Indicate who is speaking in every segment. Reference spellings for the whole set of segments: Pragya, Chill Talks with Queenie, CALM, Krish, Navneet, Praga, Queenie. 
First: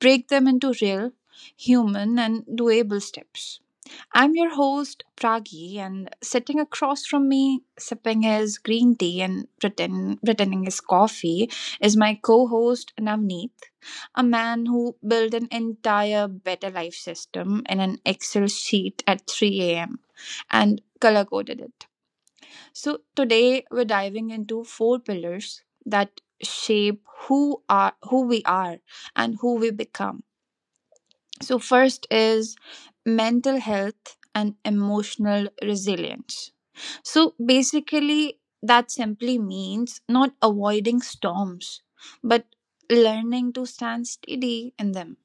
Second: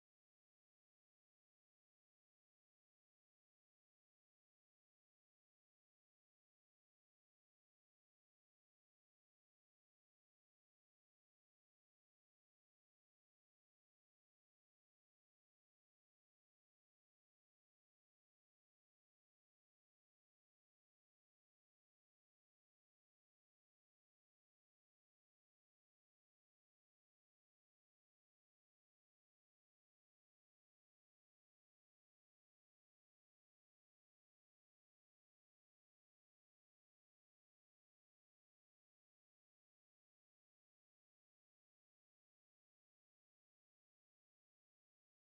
Speaker 1: break them into real, human, and doable steps. I'm your host, Pragi, and sitting across from me, sipping his green tea and pretending his coffee, is my co host, Navneet, a man who built an entire better life system in an Excel sheet at 3 a.m. and color coded it. So, today we're diving into four pillars that shape who we are and who we become, so first is mental health and emotional resilience. So, basically, that simply means not avoiding storms, but learning to stand steady in them.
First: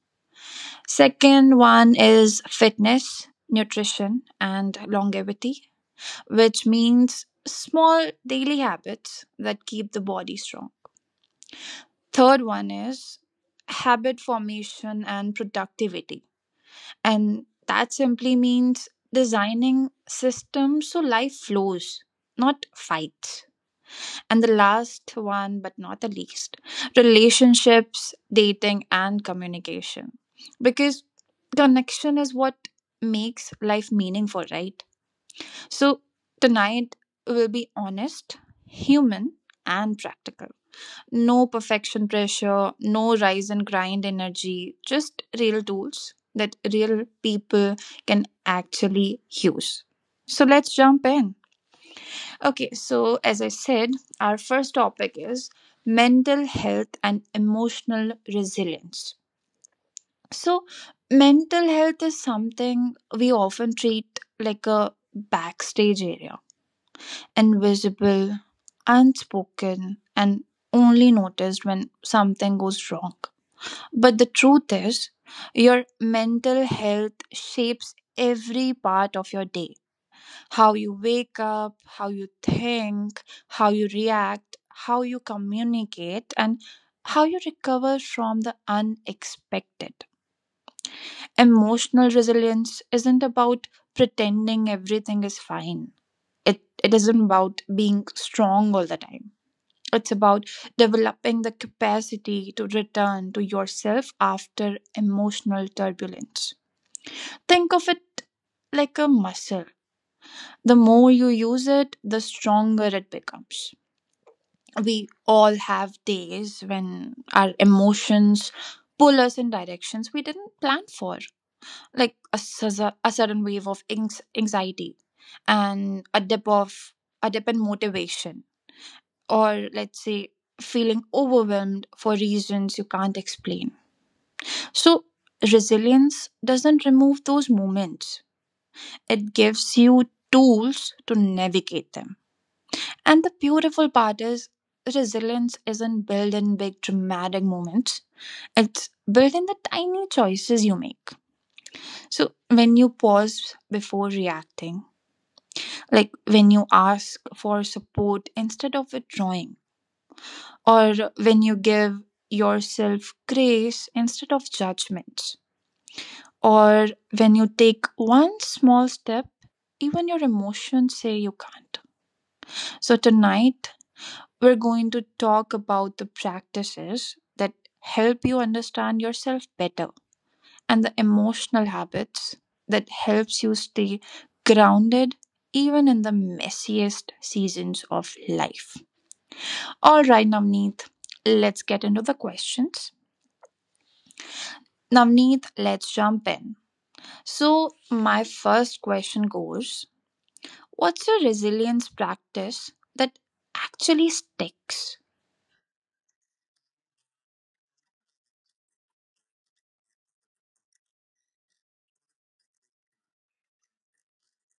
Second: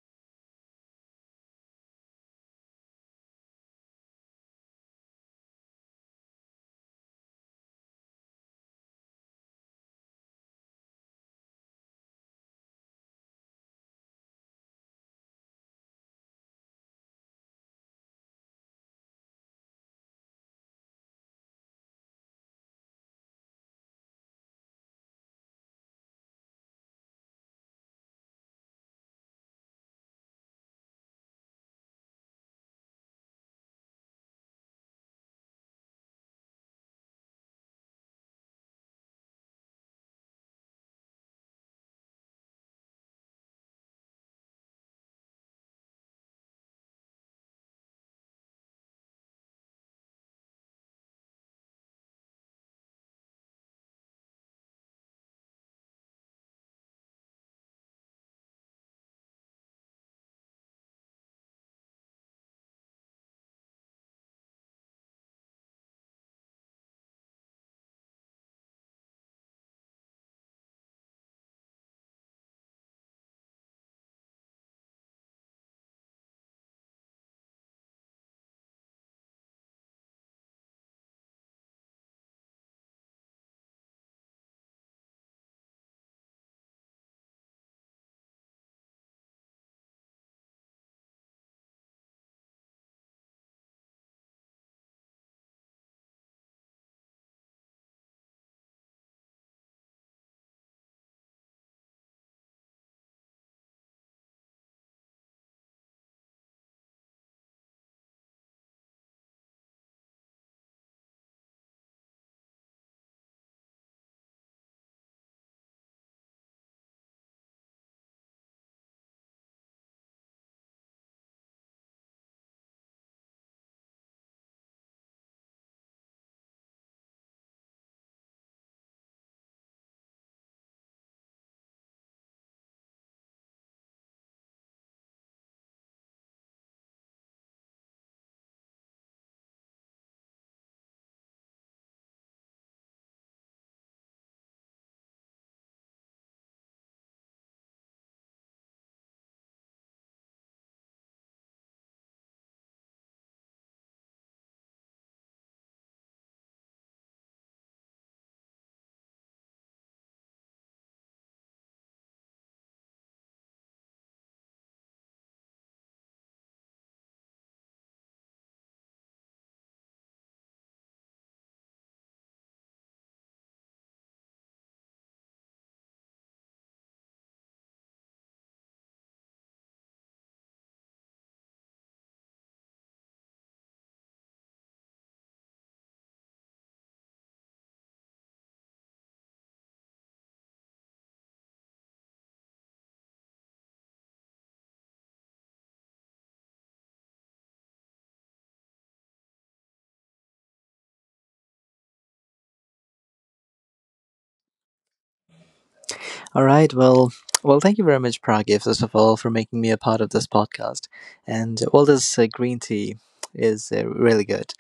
Speaker 1: Second one is fitness, nutrition, and longevity, which means small daily habits that keep the body strong. Third one is habit formation and productivity. And that simply means designing systems so life flows, not fights. And the last one, but not the least, relationships, dating, and communication. Because connection is what makes life meaningful, right? So tonight we'll be honest, human, and practical. No perfection pressure, no rise and grind energy, just real tools that real people can actually use. So let's jump in. Okay, so as I said, our first topic is mental health and emotional resilience. So, mental health is something we often treat like a backstage area, invisible, unspoken, and only noticed when something goes wrong. But the truth is, your mental health shapes every part of your day: how you wake up, how you think, how you react, how you communicate, and how you recover from the unexpected. Emotional resilience isn't about pretending everything is fine. It isn't about being strong all the time. It's about developing the capacity to return to yourself after emotional turbulence. Think of it like a muscle. The more you use it, the stronger it becomes. We all have days when our emotions pull us in directions we didn't plan for, like a sudden wave of anxiety, and a dip in motivation, or let's say feeling overwhelmed for reasons you can't explain. So, resilience doesn't remove those moments, it gives you tools to navigate them. And the beautiful part is, resilience isn't built in big dramatic moments, it's built in the tiny choices you make. So, when you pause before reacting, like when you ask for support instead of withdrawing, or when you give yourself grace instead of judgments, or when you take one small step, even your emotions say you can't. So, tonight we're going to talk about the practices that help you understand yourself better and the emotional habits that helps you stay grounded even in the messiest seasons of life. All right, Navneet, let's get into the questions. Navneet, let's jump in. So, my first question goes: what's a resilience practice that actually sticks?
Speaker 2: All right. Well, thank you very much, Pragya, first of all, for making me a part of this podcast. This green tea is really good.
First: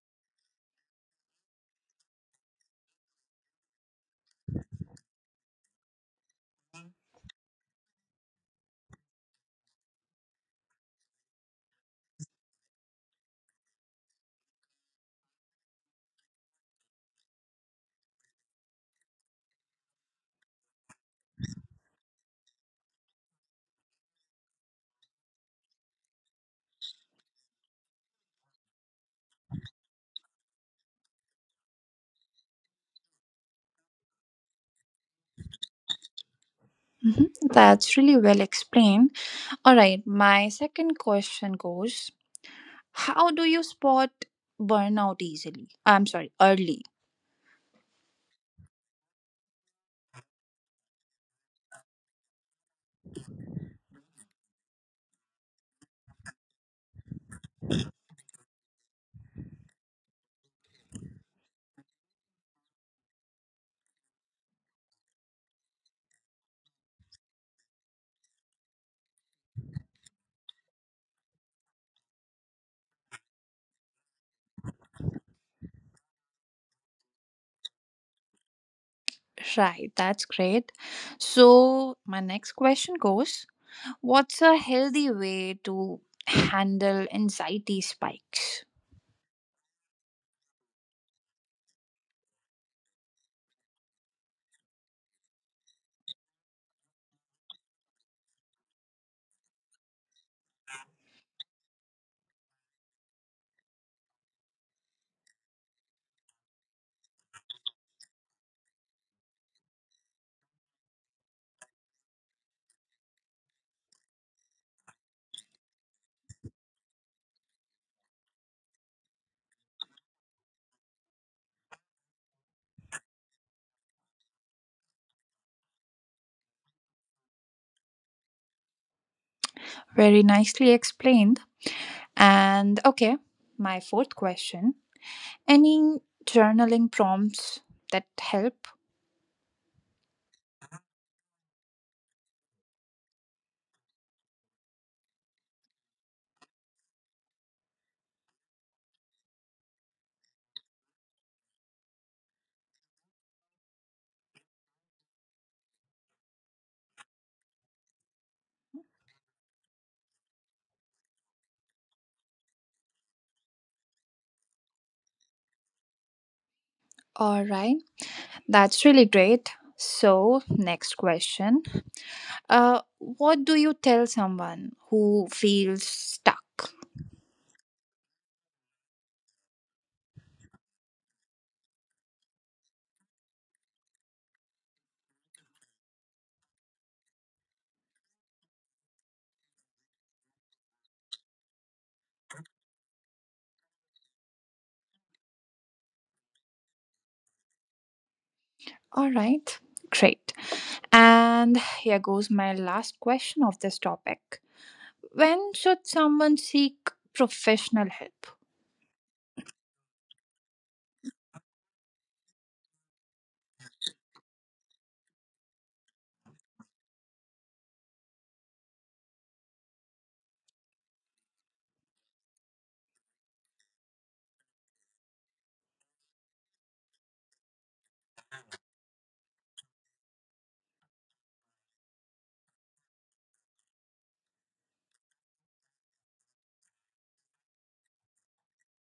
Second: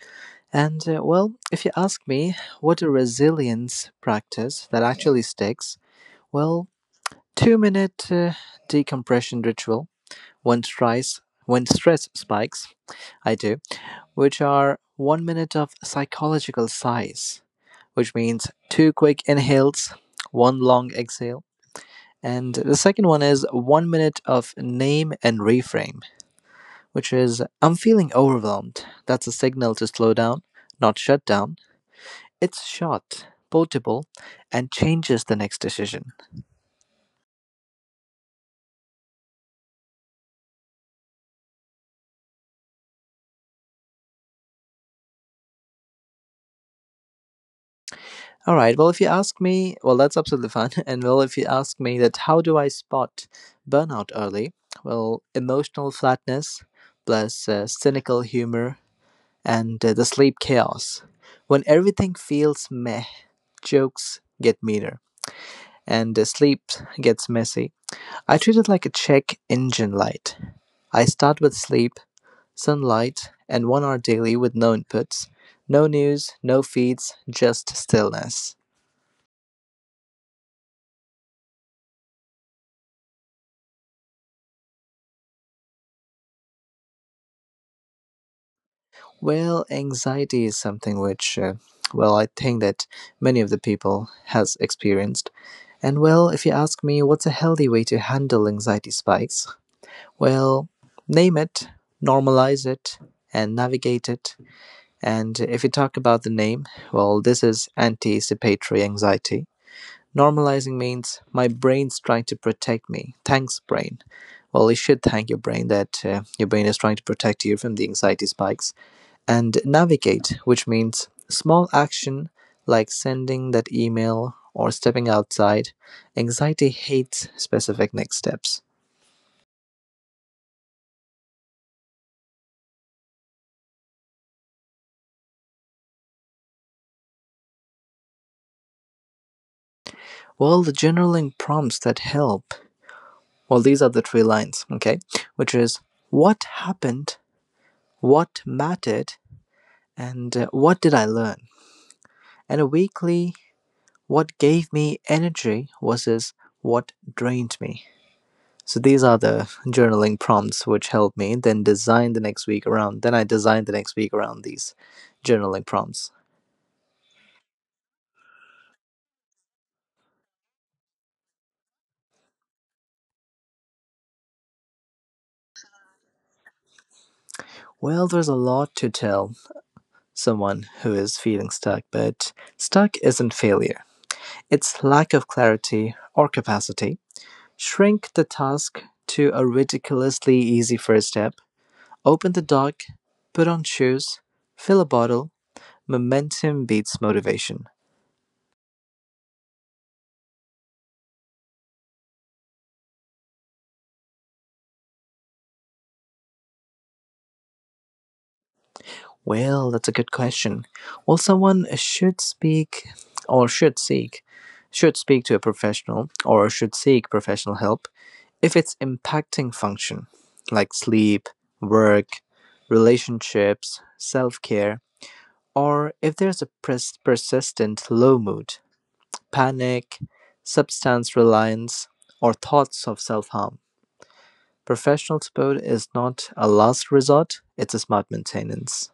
Speaker 2: And well, if you ask me, what a resilience practice that actually sticks. Well, two-minute decompression ritual when stress spikes. I do, which are 1 minute of psychological sighs, which means two quick inhales, one long exhale and the second one is 1 minute of name and reframe, which is I'm feeling overwhelmed. That's a signal to slow down, not shut down. It's short, portable, and changes the next decision.
Speaker 1: Mhm, that's really well explained. All right, my second question goes: how do you spot burnout easily? I'm sorry, early.
Speaker 2: All right, well, if you ask me, well, that's absolutely fine. And well, if you ask me that how do I spot burnout early? Well, emotional flatness plus cynical humor and the sleep chaos. When everything feels meh, jokes get meaner. And sleep gets messy. I treat it like a check engine light. I start with sleep, sunlight, and 1 hour daily with no inputs, no news, no feeds, just stillness.
Speaker 1: Right, that's great. So, my next question goes: what's a healthy way to handle anxiety spikes?
Speaker 2: Well, anxiety is something which, well, I think that many of the people has experienced. And well, if you ask me what's a healthy way to handle anxiety spikes, well, name it, normalize it, and navigate it. And if you talk about the name, well, this is anticipatory anxiety. Normalizing means my brain's trying to protect me. Thanks, brain. Well, you should thank your brain that your brain is trying to protect you from the anxiety spikes. And navigate, which means small action like sending that email or stepping outside. Anxiety hates specific next steps.
Speaker 1: Very nicely explained. And okay, my fourth question, any journaling prompts that help?
Speaker 2: Well, the journaling prompts that help. Well, these are the three lines, okay? Which is what happened, what mattered, and what did I learn. And a weekly, what gave me energy versus what drained me. So these are the journaling prompts which helped me then design the next week around. Then I designed the next week around these journaling prompts.
Speaker 1: All right, that's really great. So, next question, what do you tell someone who feels stuck?
Speaker 2: Well, there's a lot to tell someone who is feeling stuck, but stuck isn't failure. It's lack of clarity or capacity. Shrink the task to a ridiculously easy first step. Open the dock, put on shoes, fill a bottle. Momentum beats motivation.
Speaker 1: All right, great. And here goes my last question of this topic: when should someone seek professional help?
Speaker 2: Well, that's a good question. Well, someone should speak or should seek should speak to a professional or should seek professional help if it's impacting function like sleep, work, relationships, self-care, or if there's a persistent low mood, panic, substance reliance, or thoughts of self-harm. Professional support is not a last resort, it's a smart maintenance.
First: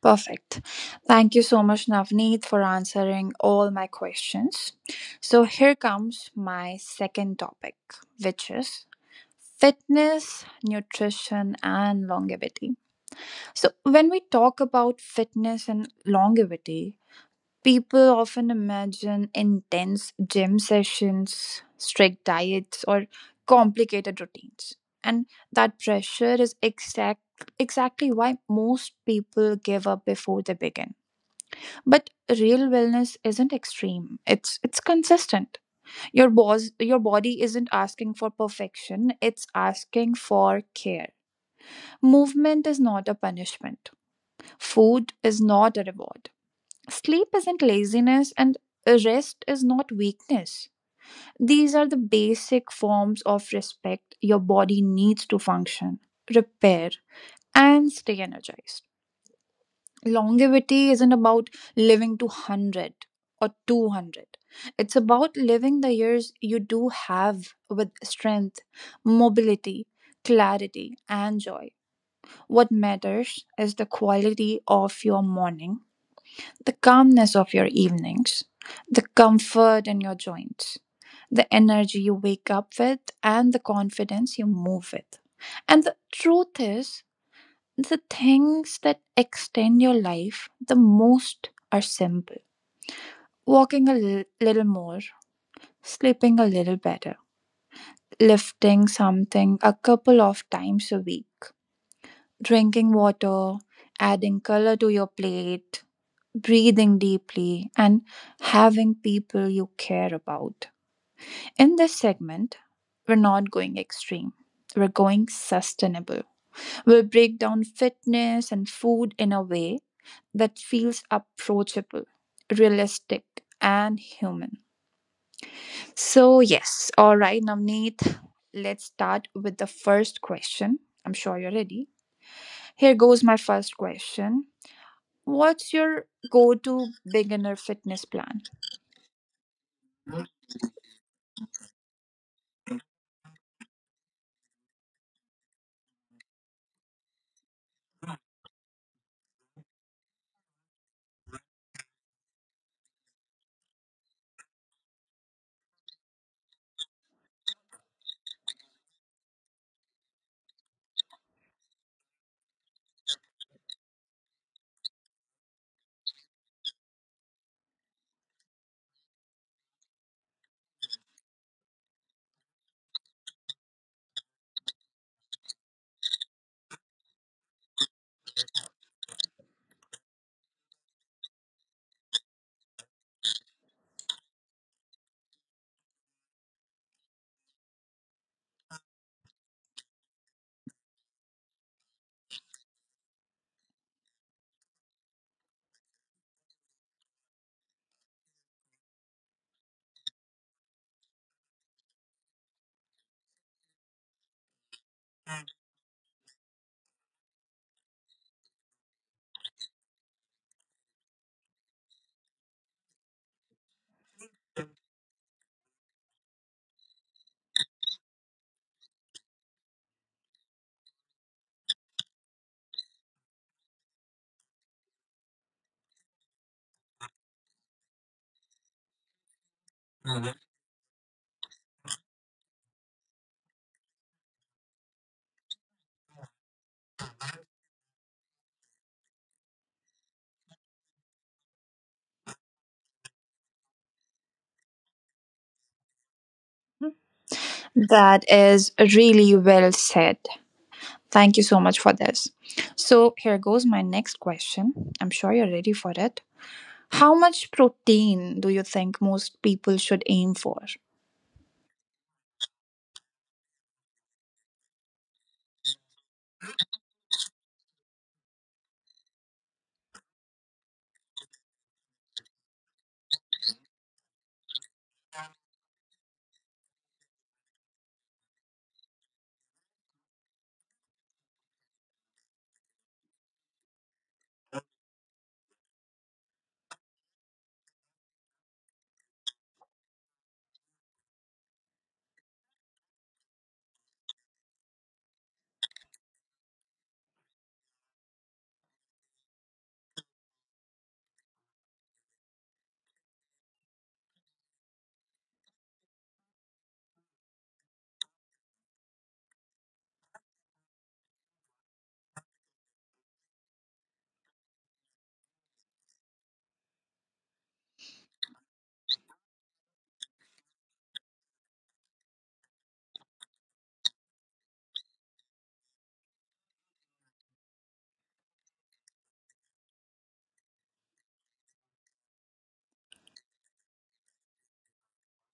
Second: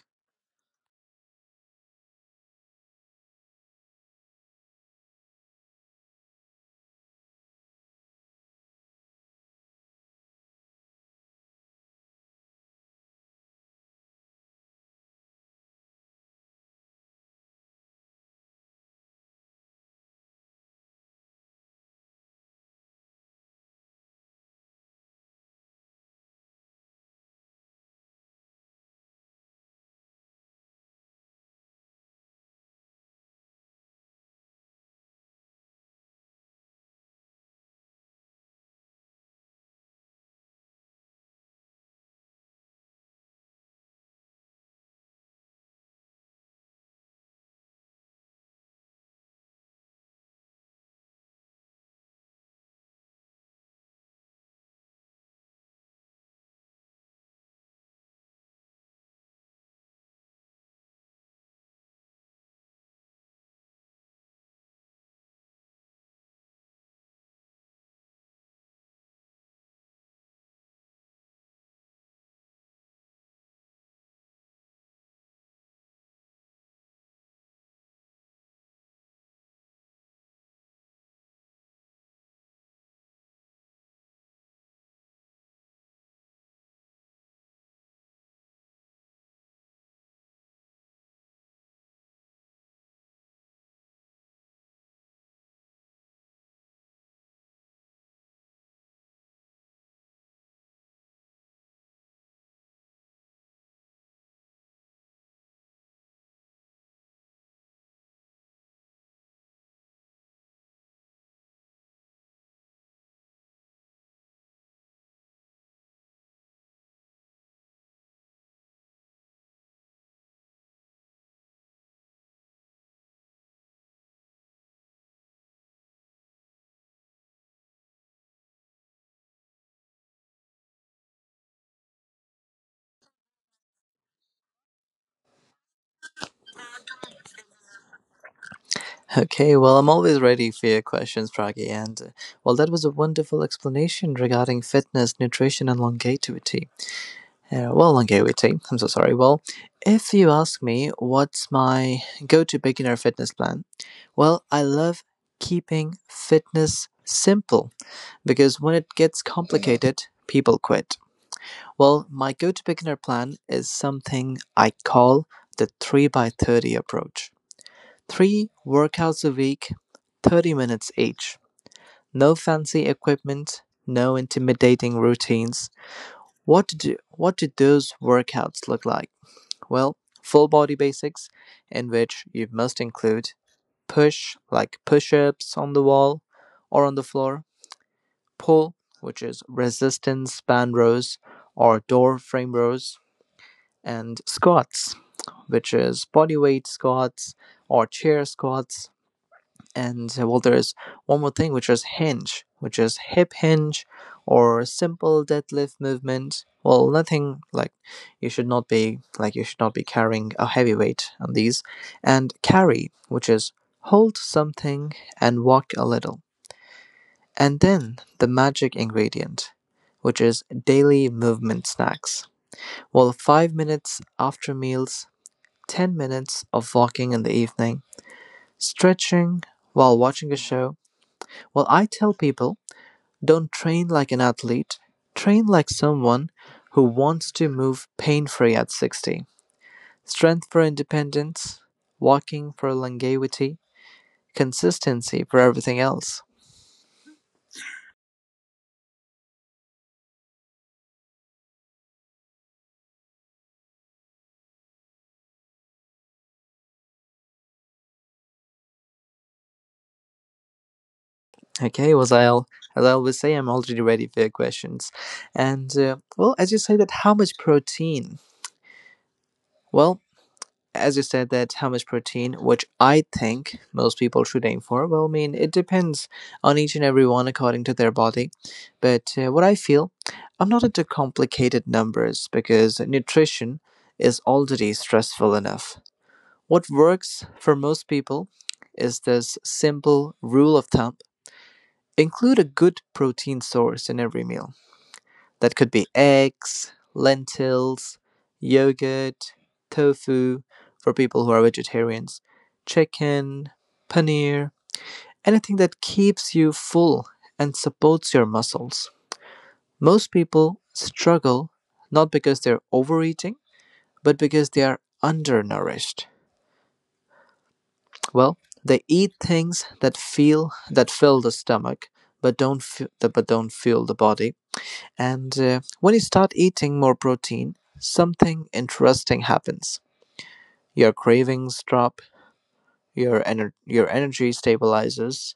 Speaker 1: Perfect. Thank you so much, Navneet, for answering all my questions. So, here comes my second topic, which is fitness, nutrition, and longevity. So, when we talk about fitness and longevity, people often imagine intense gym sessions, strict diets, or complicated routines. And that pressure is exactly why most people give up before they begin. But real wellness isn't extreme. It's consistent. Your body isn't asking for perfection, it's asking for care. Movement is not a punishment. Food is not a reward. Sleep isn't laziness and rest is not weakness. These are the basic forms of respect your body needs to function, repair, and stay energized. Longevity isn't about living to 100 or 200, it's about living the years you do have with strength, mobility, clarity, and joy. What matters is the quality of your morning, the calmness of your evenings, the comfort in your joints, the energy you wake up with, and the confidence you move with. And the truth is, the things that extend your life the most are simple: walking a little more, sleeping a little better, lifting something a couple of times a week, drinking water, adding color to your plate, breathing deeply, and having people you care about. In this segment, we're not going extreme. We're going sustainable. We'll break down fitness and food in a way that feels approachable, realistic, and human. So, yes, all right, Navneet, let's start with the first question. I'm sure you're ready. Here goes my first question: what's your go to beginner fitness plan?
Speaker 2: Okay, well, I'm always ready for your questions, Praggy. And well, that was a wonderful explanation regarding fitness, nutrition, and longevity. Well, longevity, I'm so sorry. Well, if you ask me what's my go to beginner fitness plan, well, I love keeping fitness simple because when it gets complicated, people quit. Well, my go to beginner plan is something I call the 3 by 30 approach. Three workouts a week, 30 minutes each. No fancy equipment, no intimidating routines. What do those workouts look like? Well, full body basics, in which you must include push, like push ups on the wall or on the floor, pull, which is resistance band rows or door frame rows, and squats, which is body weight squats or chair squats. And well, there's one more thing, which is hinge, which is hip hinge or simple deadlift movement. Well, nothing like you should not be carrying a heavy weight on these. And carry, which is hold something and walk a little. And then the magic ingredient, which is daily movement snacks. Well, 5 minutes after meals, 10 minutes of walking in the evening, stretching while watching a show. Well, I tell people don't train like an athlete, train like someone who wants to move pain free at 60. Strength for independence, walking for longevity, consistency for everything else.
Speaker 1: That is really well said. Thank you so much for this. So, here goes my next question. I'm sure you're ready for it. How much protein do you think most people should aim for?
Speaker 2: Okay, was I all? As I always say, I'm already ready for your questions. And, well, as you say that, how much protein? Well, as you said that how much protein which I think most people should aim for, well, I mean it depends on each and every one according to their body, but what I feel, I'm not into complicated numbers because nutrition is already stressful enough. What works for most people is this simple rule of thumb: include a good protein source in every meal. That could be eggs, lentils, yogurt, tofu for people who are vegetarians, chicken, paneer, anything that keeps you full and supports your muscles. Most people struggle not because they're overeating, but because they are undernourished. Well, they eat things that feel that fill the stomach but don't f- but don't fuel the body. And when you start eating more protein, something interesting happens. Your cravings drop, your energy stabilizes,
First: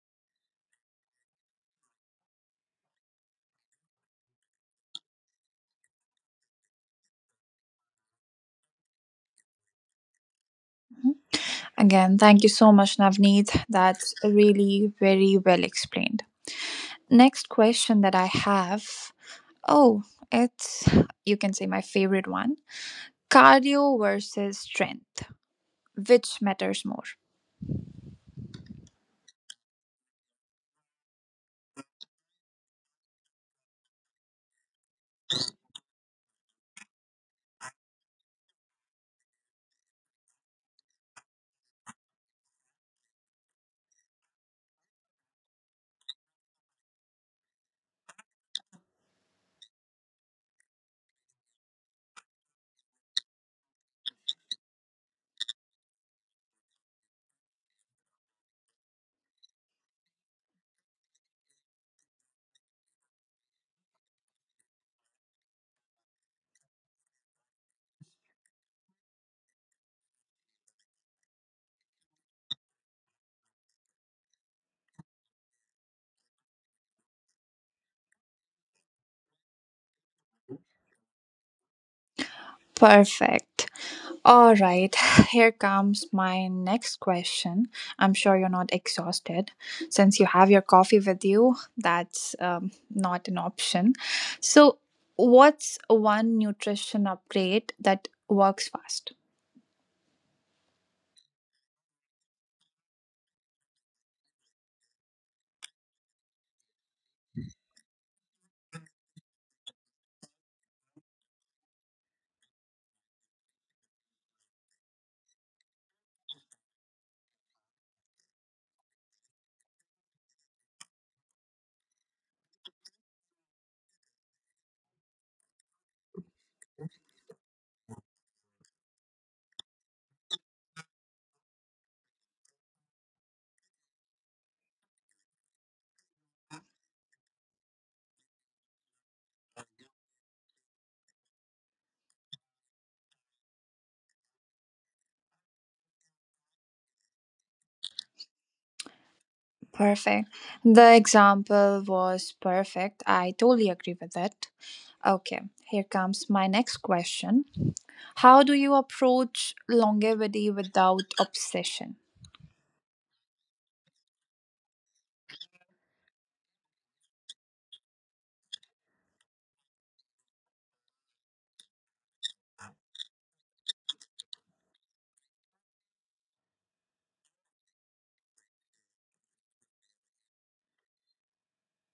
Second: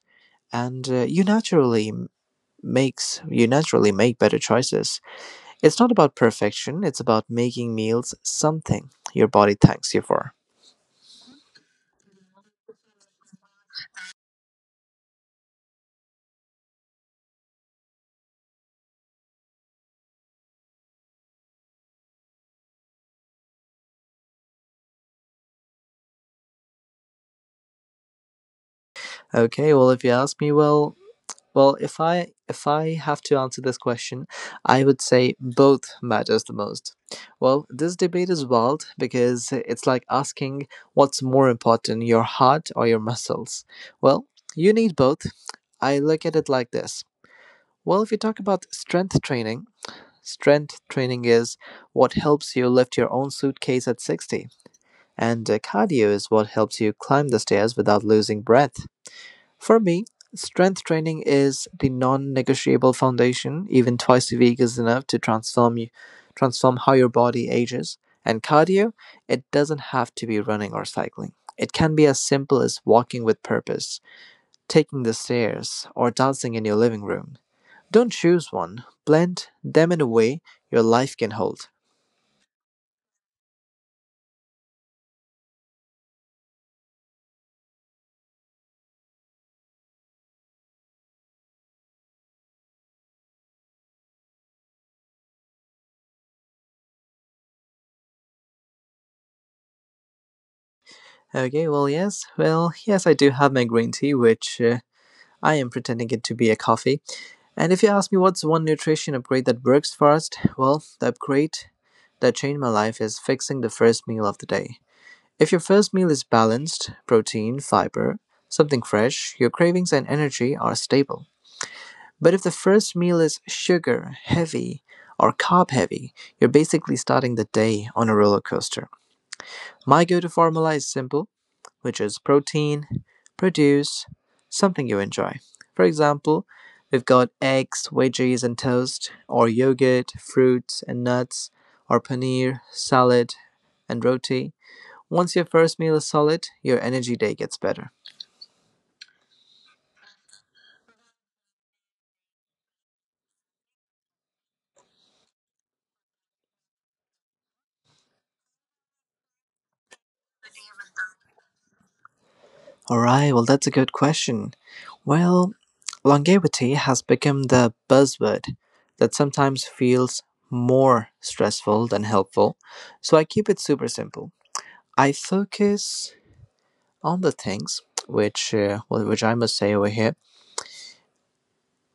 Speaker 2: and makes you naturally make better choices. It's not about perfection, it's about making meals something your body thanks you for.
Speaker 1: Again, thank you so much, Navneet. That's really very well explained. Next question that I have, oh, it's, you can say, my favorite one: cardio versus strength. Which matters more?
Speaker 2: Okay, well if you ask me, well Well, if I have to answer this question, I would say both matters the most. Well, this debate is wild because it's like asking what's more important, your heart or your muscles. Well, you need both. I look at it like this. Well, if you talk about strength training is what helps you lift your own suitcase at 60, and cardio is what helps you climb the stairs without losing breath. For me, strength training is the non-negotiable foundation. Even 2 times a week is enough to transform how your body ages. And cardio, it doesn't have to be running or cycling. It can be as simple as walking with purpose, taking the stairs, or dancing in your living room. Don't choose one. Blend them in a way your life can hold.
Speaker 1: Perfect. All right, here comes my next question. I'm sure you're not exhausted since you have your coffee with you. That's not an option. So, what's one nutrition upgrade that works fast?
Speaker 2: Okay, well, yes. Well, yes, I do have my green tea, which I am pretending it to be a coffee. And if you ask me what's one nutrition upgrade that works first, well, the upgrade that changed my life is fixing the first meal of the day. If your first meal is balanced, protein, fiber, something fresh, your cravings and energy are stable. But if the first meal is sugar heavy or carb heavy, you're basically starting the day on a roller coaster. My go to formula is simple, which is protein, produce, something you enjoy. For example, we've got eggs, veggies, and toast, or yogurt, fruits, and nuts, or paneer, salad, and roti. Once your first meal is solid, your energy day gets better.
Speaker 1: Perfect. The example was perfect. I totally agree with it. Okay, here comes my next question. How do you approach longevity without obsession?
Speaker 2: Alright, well, that's a good question. Well, longevity has become the buzzword that sometimes feels more stressful than helpful, so I keep it super simple. I focus on the things which, well, which I must say over here.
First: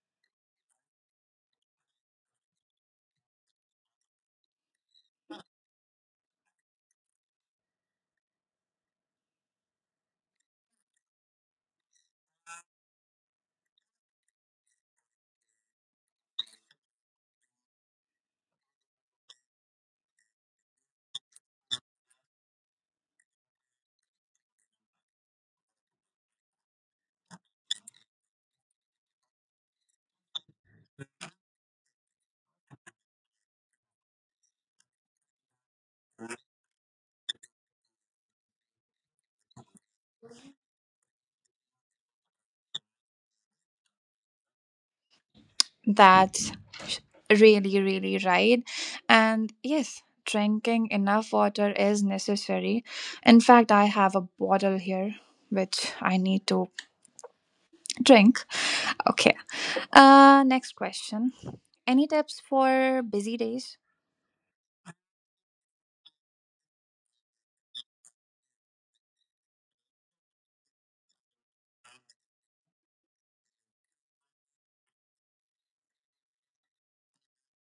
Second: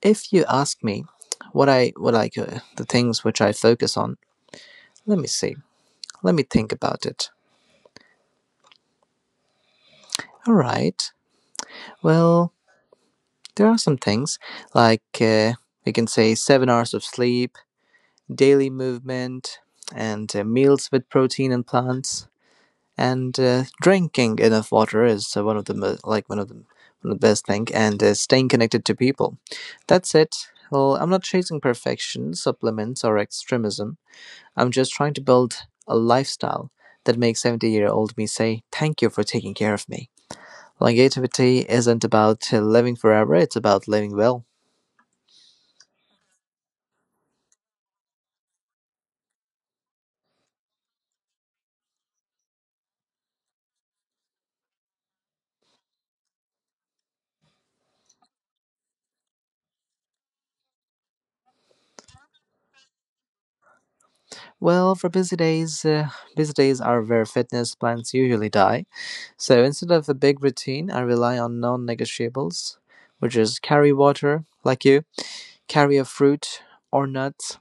Speaker 2: If you ask me what I what like the things which I focus on, let me see. Let me think about it. All right. Well, there are some things like we can say 7 hours of sleep, daily movement, and meals with protein and plants. And drinking enough water is one of the best thing. And staying connected to people, that's it. Well, I'm not chasing perfection, supplements, or extremism. I'm just trying to build a lifestyle that makes 70-year-old me say thank you for taking care of me. Longevity isn't about living forever, it's about living well.
Speaker 1: That's really, really right. And yes, drinking enough water is necessary. In fact, I have a bottle here which I need to drink. Okay. Next question. Any tips for busy days?
Speaker 2: Well, for busy days, busy days are where fitness plans usually die. So instead of a big routine, I rely on non negotiables, which is carry water, like you, carry a fruit or nuts,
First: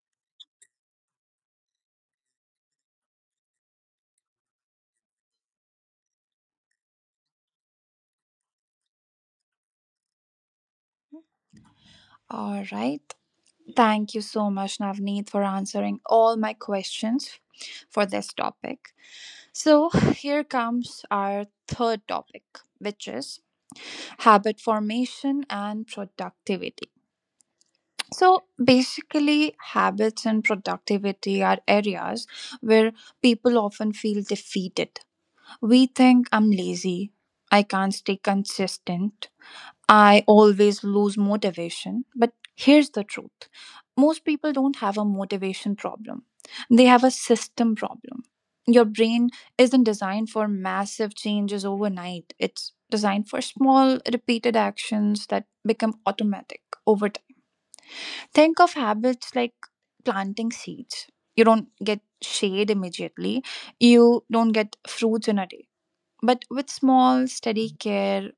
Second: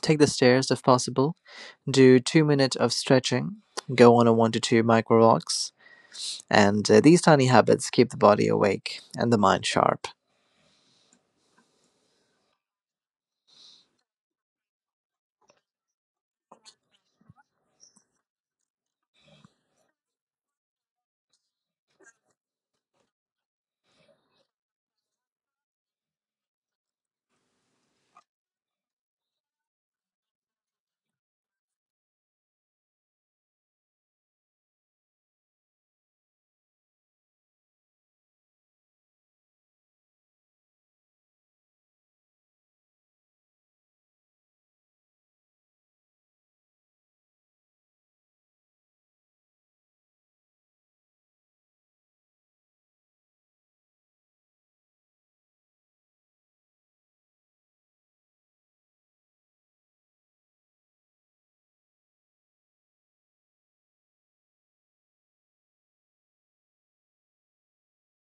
Speaker 2: take the stairs if possible, do 2 minutes of stretching, go on a one to two micro walks, and these tiny habits keep the body awake and the mind sharp.
Speaker 1: All right. Thank you so much Navneet for answering all my questions for this topic. So here comes our third topic, which is habit formation and productivity. So basically, habits and productivity are areas where people often feel defeated. We think I'm lazy, I can't stay consistent, I always lose motivation. But here's the truth: most people don't have a motivation problem, they have a system problem. Your brain isn't designed for massive changes overnight, it's designed for small, repeated actions that become automatic over time. Think of habits like planting seeds. You don't get shade immediately, you don't get fruits in a day. But with small, steady care,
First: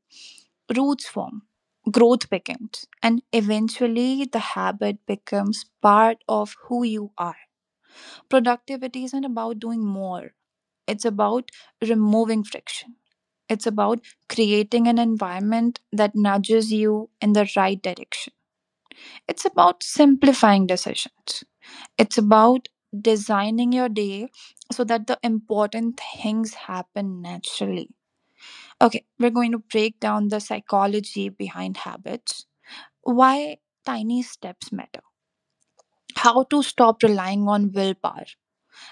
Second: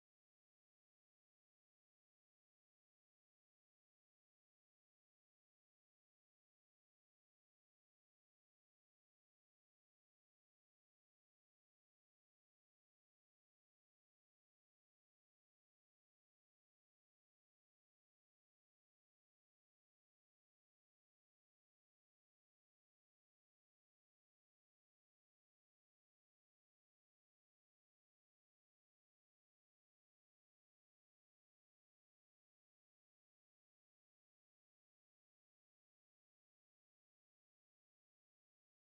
Speaker 1: roots form, growth begins, and eventually the habit becomes part of who you are. Productivity isn't about doing more, it's about removing friction. It's about creating an environment that nudges you in the right direction. It's about simplifying decisions. It's about designing your day so that the important things happen naturally. Okay, we're going to break down the psychology behind habits, why tiny steps matter, how to stop relying on willpower,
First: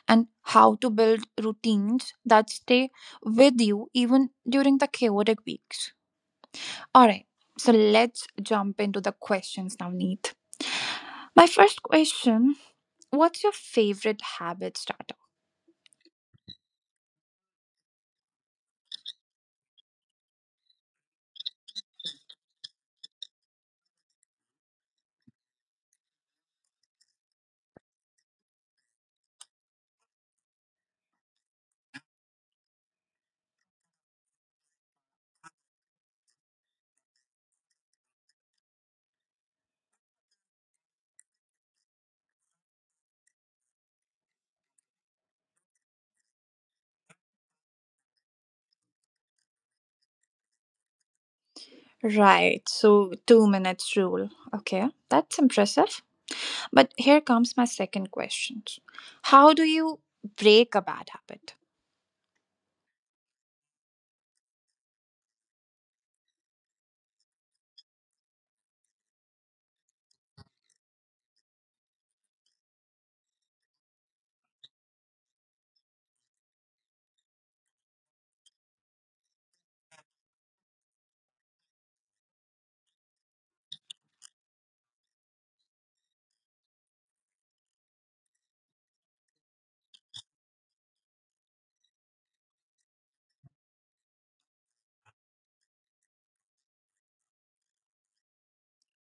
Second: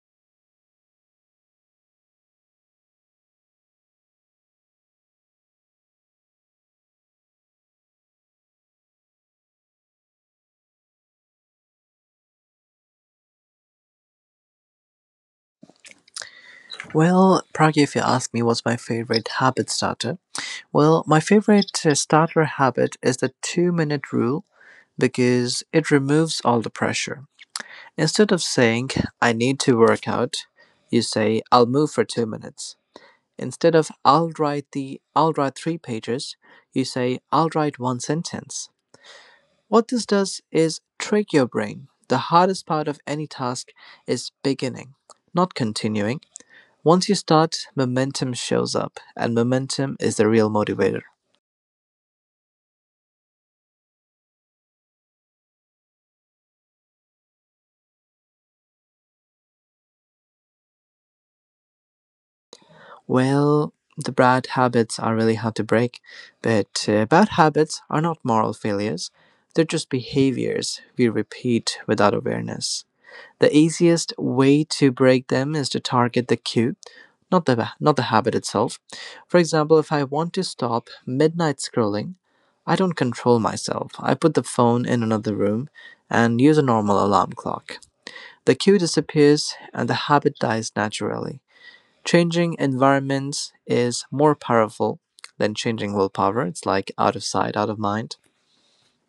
Speaker 1: and how to build routines that stay with you even during the chaotic weeks. All right, so let's jump into the questions now, Neet. My first question: what's your favorite habit starter?
Speaker 2: Well, Pragya, if you ask me what's my favorite habit starter, well, my favorite starter habit is the 2 minute rule because it removes all the pressure. Instead of saying, I need to work out, you say, I'll move for 2 minutes. Instead of, I'll write 3 pages, you say, I'll write 1 sentence. What this does is trick your brain. The hardest part of any task is beginning, not continuing. Once you start, momentum shows up, and momentum is the real motivator.
Speaker 1: Right, so 2 minutes rule. Okay, that's impressive. But here comes my second question: how do you break a bad habit?
Speaker 2: Well, the bad habits are really hard to break, but bad habits are not moral failures. They're just behaviors we repeat without awareness. The easiest way to break them is to target the cue, not the not the habit itself. For example, if I want to stop midnight scrolling, I don't control myself. I put the phone in another room and use a normal alarm clock. The cue disappears and the habit dies naturally. Changing environments is more powerful than changing willpower. It's like out of sight, out of mind.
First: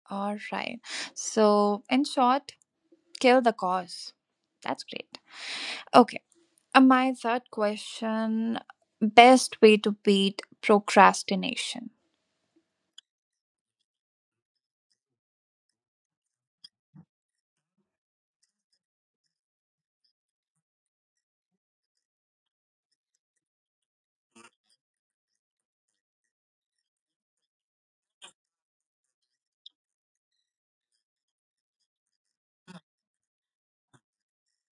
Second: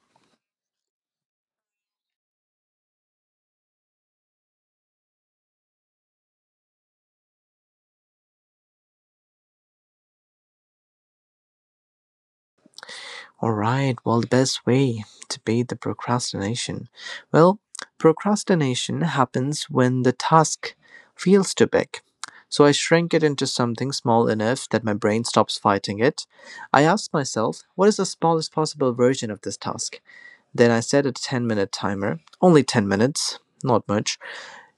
Speaker 1: All right. So, in short, kill the cause. That's great. Okay. My third question: best way to beat procrastination.
Speaker 2: All right, well, the best way to beat the procrastination. Well, Procrastination happens when the task feels too big. So I shrink it into something small enough that my brain stops fighting it. I ask myself, what is the smallest possible version of this task? Then I set a 10-minute timer, only 10 minutes, not much.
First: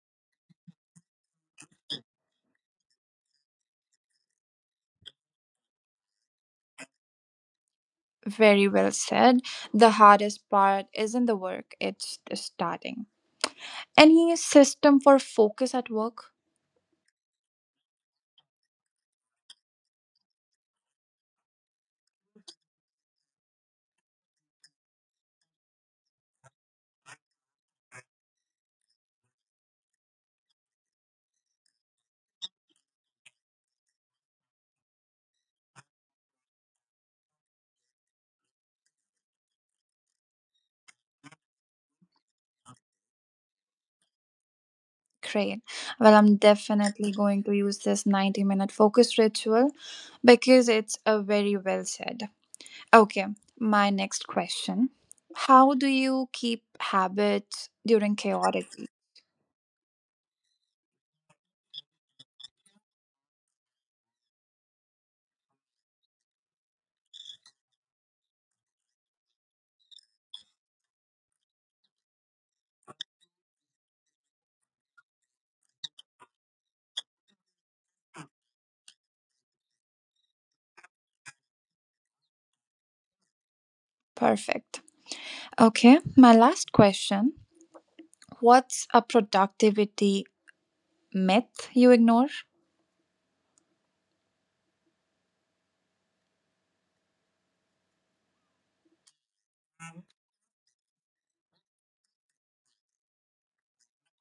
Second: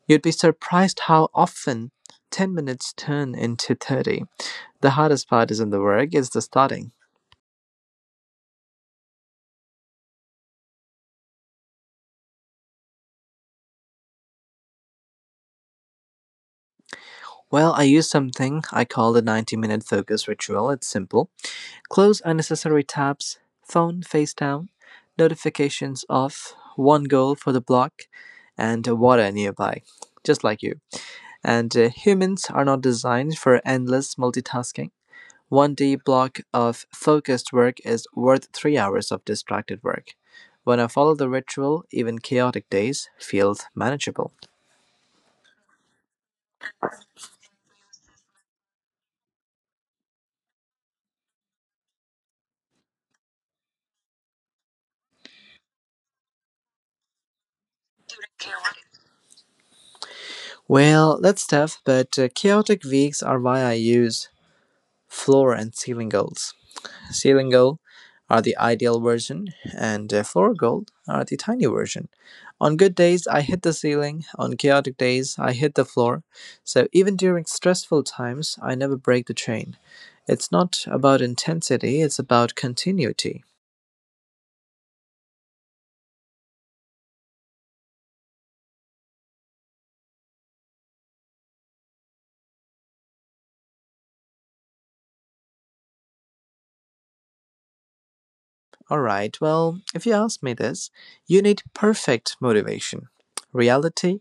Speaker 2: You'd be surprised how often 10 minutes turn into 30. The hardest part isn't the work, it's the starting.
Speaker 1: Very well said. The hardest part isn't the work, it's the starting. Any system for focus at work?
Speaker 2: Well, I use something I call the 90-minute focus ritual. It's simple: close unnecessary tabs, phone face down, notifications off, one goal for the block, and water nearby, just like you. And Humans are not designed for endless multitasking. One D block of focused work is worth 3 hours of distracted work. When I follow the ritual, even chaotic days feel manageable.
Speaker 1: Great. Well, I'm definitely going to use this 90-minute focus ritual. Because it's a very well said. Okay, my next question. How do you keep habits during chaotic week?
Speaker 2: Well, that's tough, but chaotic weeks are why I use floor and ceiling goals. Ceiling gold are the ideal version, and floor gold are the tiny version. On good days, I hit the ceiling. On chaotic days, I hit the floor. So even during stressful times, I never break the chain. It's not about intensity, it's about continuity.
Speaker 1: Perfect. Okay, my last question. What's a productivity myth you ignore?
Speaker 2: All right, well, if you ask me this, you need perfect motivation. Reality.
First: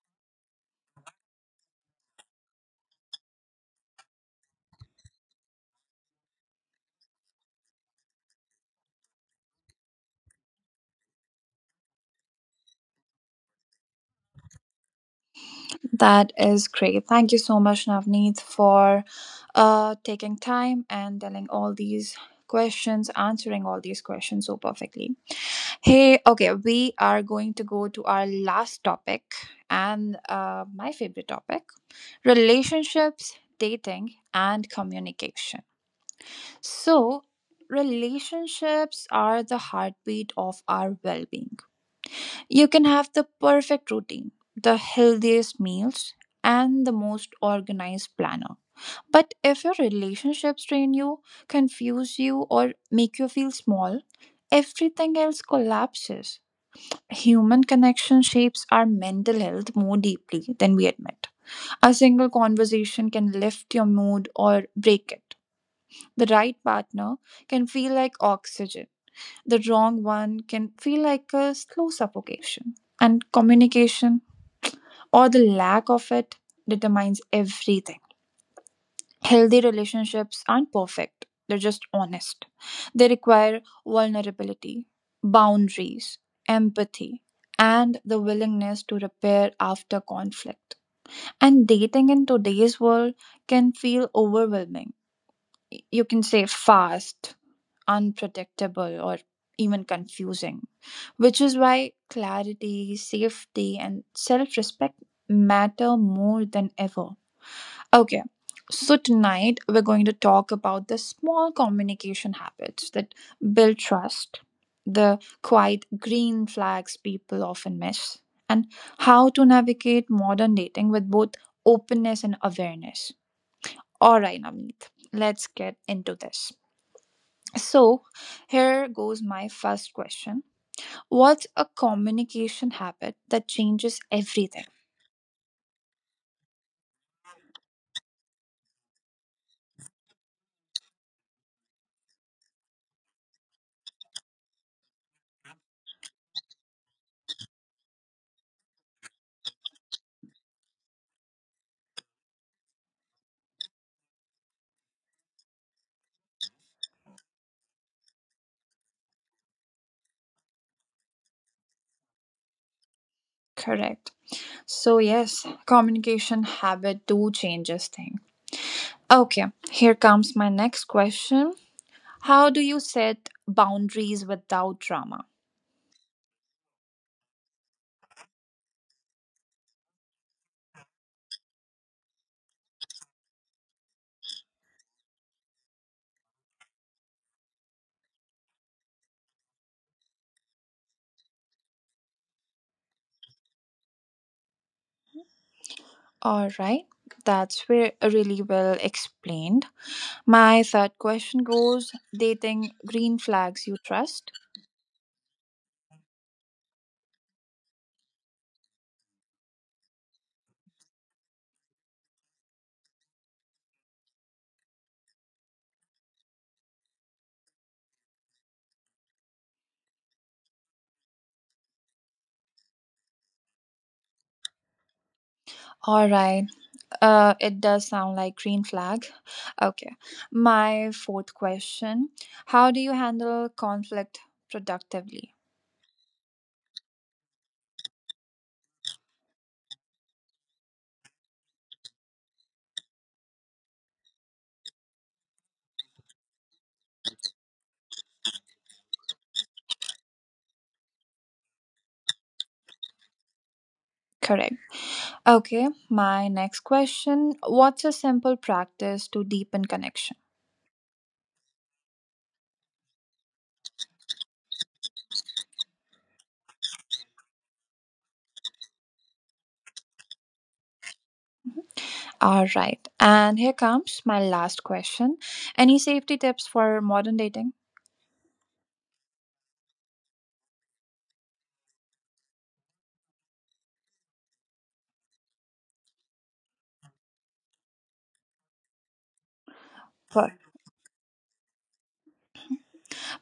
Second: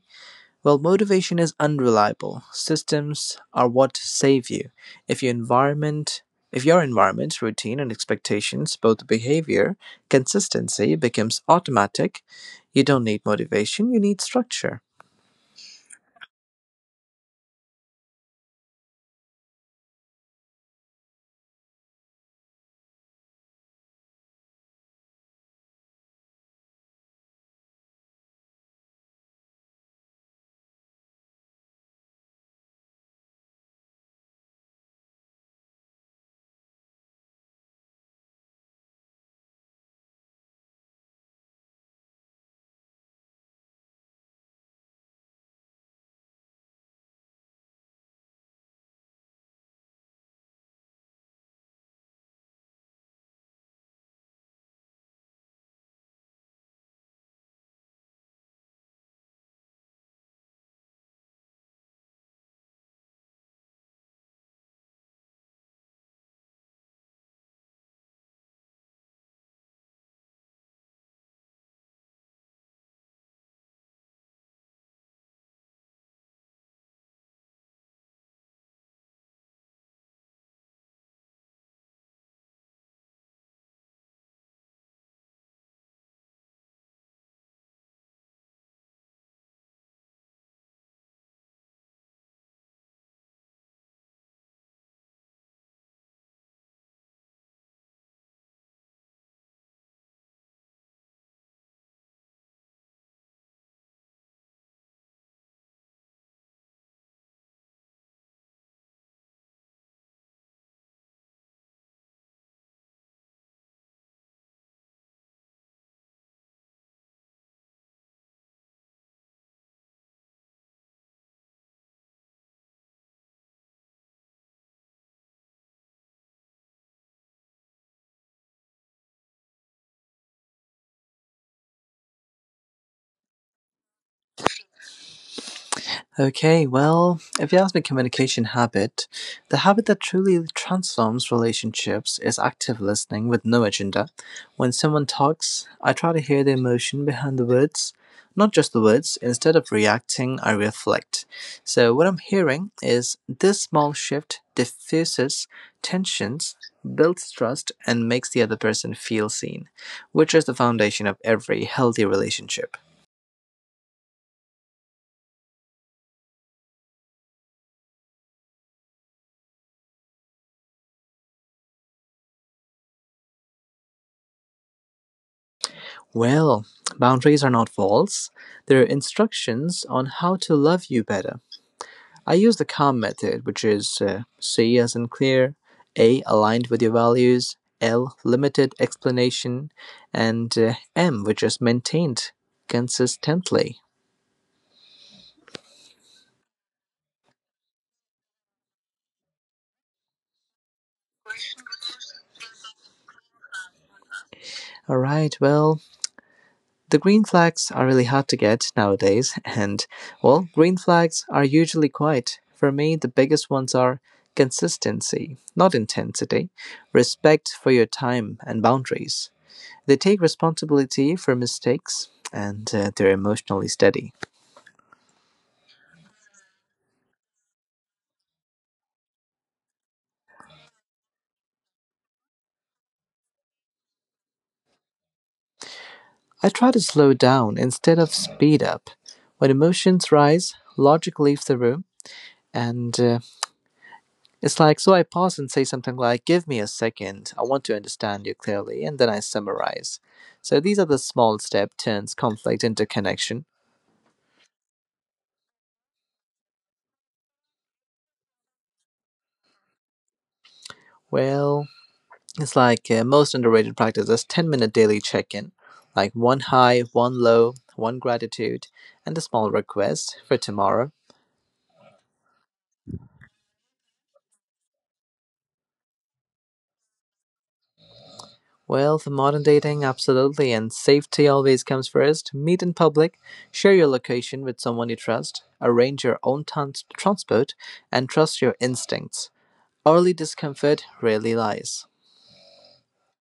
Speaker 2: While motivation is unreliable, systems are what save you. If your environment if your environment, routine, and expectations, both behavior, consistency becomes automatic, you don't need motivation, you need structure.
Speaker 1: That is great. Thank you so much, Navneet, for taking time and telling all these questions, answering all these questions so perfectly. Hey, okay, we are going to go to our last topic and my favorite topic: relationships, dating, and communication. So, relationships are the heartbeat of our well being. You can have the perfect routine, the healthiest meals, and the most organized planner. But if your relationships drain you, confuse you, or make you feel small, everything else collapses. Human connection shapes our mental health more deeply than we admit. A single conversation can lift your mood or break it. The right partner can feel like oxygen, the wrong one can feel like a slow suffocation. And communication, or the lack of it, determines everything. Healthy relationships aren't perfect, they're just honest. They require vulnerability, boundaries, empathy, and the willingness to repair after conflict. And dating in today's world can feel overwhelming. You can say fast, unpredictable, or even confusing, which is why clarity, safety, and self respect matter more than ever. Okay, so tonight we're going to talk about the small communication habits that build trust, the quiet green flags people often miss, and how to navigate modern dating with both openness and awareness. All right, Navneet, let's get into this. So, here goes my first question: what's a communication habit that changes everything?
Speaker 2: Okay, well, if you ask me communication habit, the habit that truly transforms relationships is active listening with no agenda. When someone talks, I try to hear the emotion behind the words, not just the words. Instead of reacting, I reflect. So, what I'm hearing is this small shift diffuses tensions, builds trust, and makes the other person feel seen, which is the foundation of every healthy relationship.
Speaker 1: Correct. So yes, communication habit do changes thing. Okay, here comes my next question. How do you set boundaries without drama?
Speaker 2: Well, boundaries are not walls, they're instructions on how to love you better. I use the CALM method, which is C as in clear, A aligned with your values, L limited explanation, and M which is maintained consistently.
Speaker 1: All right. That's where really well explained. My third question goes: dating green flags you trust.
Speaker 2: All right, well, the green flags are really hard to get nowadays, and well, green flags are usually quite. For me, the biggest ones are consistency, not intensity, respect for your time and boundaries. They take responsibility for mistakes and they're emotionally steady.
Speaker 1: All right. It does sound like green flag. Okay. My fourth question, how do you handle conflict productively?
Speaker 2: I try to slow down instead of speed up. When emotions rise, logic leaves the room and it's like, so I pause and say something like, "Give me a second, I want to understand you clearly," and then I summarize. So these are the small step turns conflict into connection.
Speaker 1: Correct. Okay, my next question, what's a simple practice to deepen connection?
Speaker 2: Well, it's like most underrated practice is 10-minute daily check in, like one high, one low, one gratitude, and a small request for tomorrow.
Speaker 1: All right. And here comes my last question. Any safety tips for modern dating?
Speaker 2: Well, for modern dating, absolutely, and safety always comes first. Meet in public, share your location with someone you trust, arrange your own transport, and trust your instincts. Early
Speaker 1: Per-
Speaker 2: discomfort rarely lies.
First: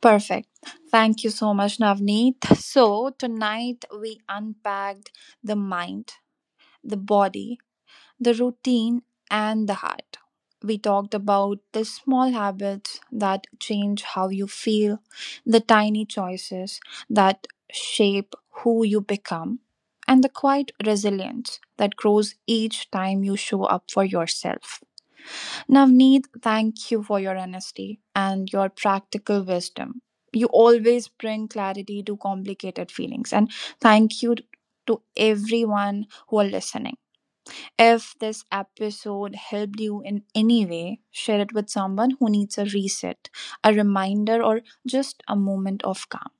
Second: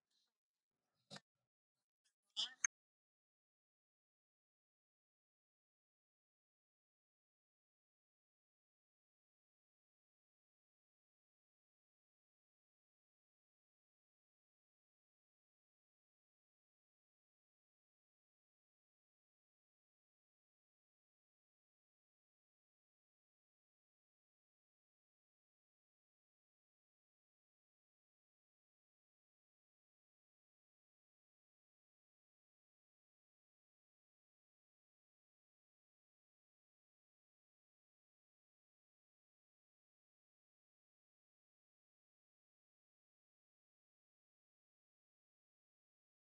Speaker 1: Perfect. Thank you so much, Navneet. So, tonight we unpacked the mind, the body, the routine, and the heart. We talked about the small habits that change how you feel, the tiny choices that shape who you become, and the quiet resilience that grows each time you show up for yourself. Navneet, thank you for your honesty and your practical wisdom. You always bring clarity to complicated feelings, and thank you to everyone who are listening. If this episode helped you in any way, share it with someone who needs a reset, a reminder, or just a moment of calm.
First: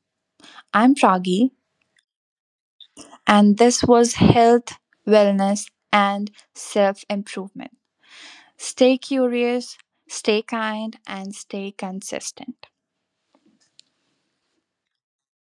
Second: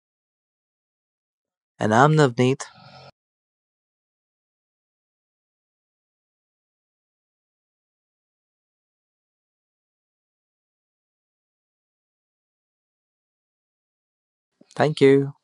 Speaker 1: I'm Pragi,
Speaker 2: And I'm Navneet.
Speaker 1: and this was Health, Wellness, and Self Improvement. Stay curious, stay kind, and stay consistent.
Speaker 2: Thank you.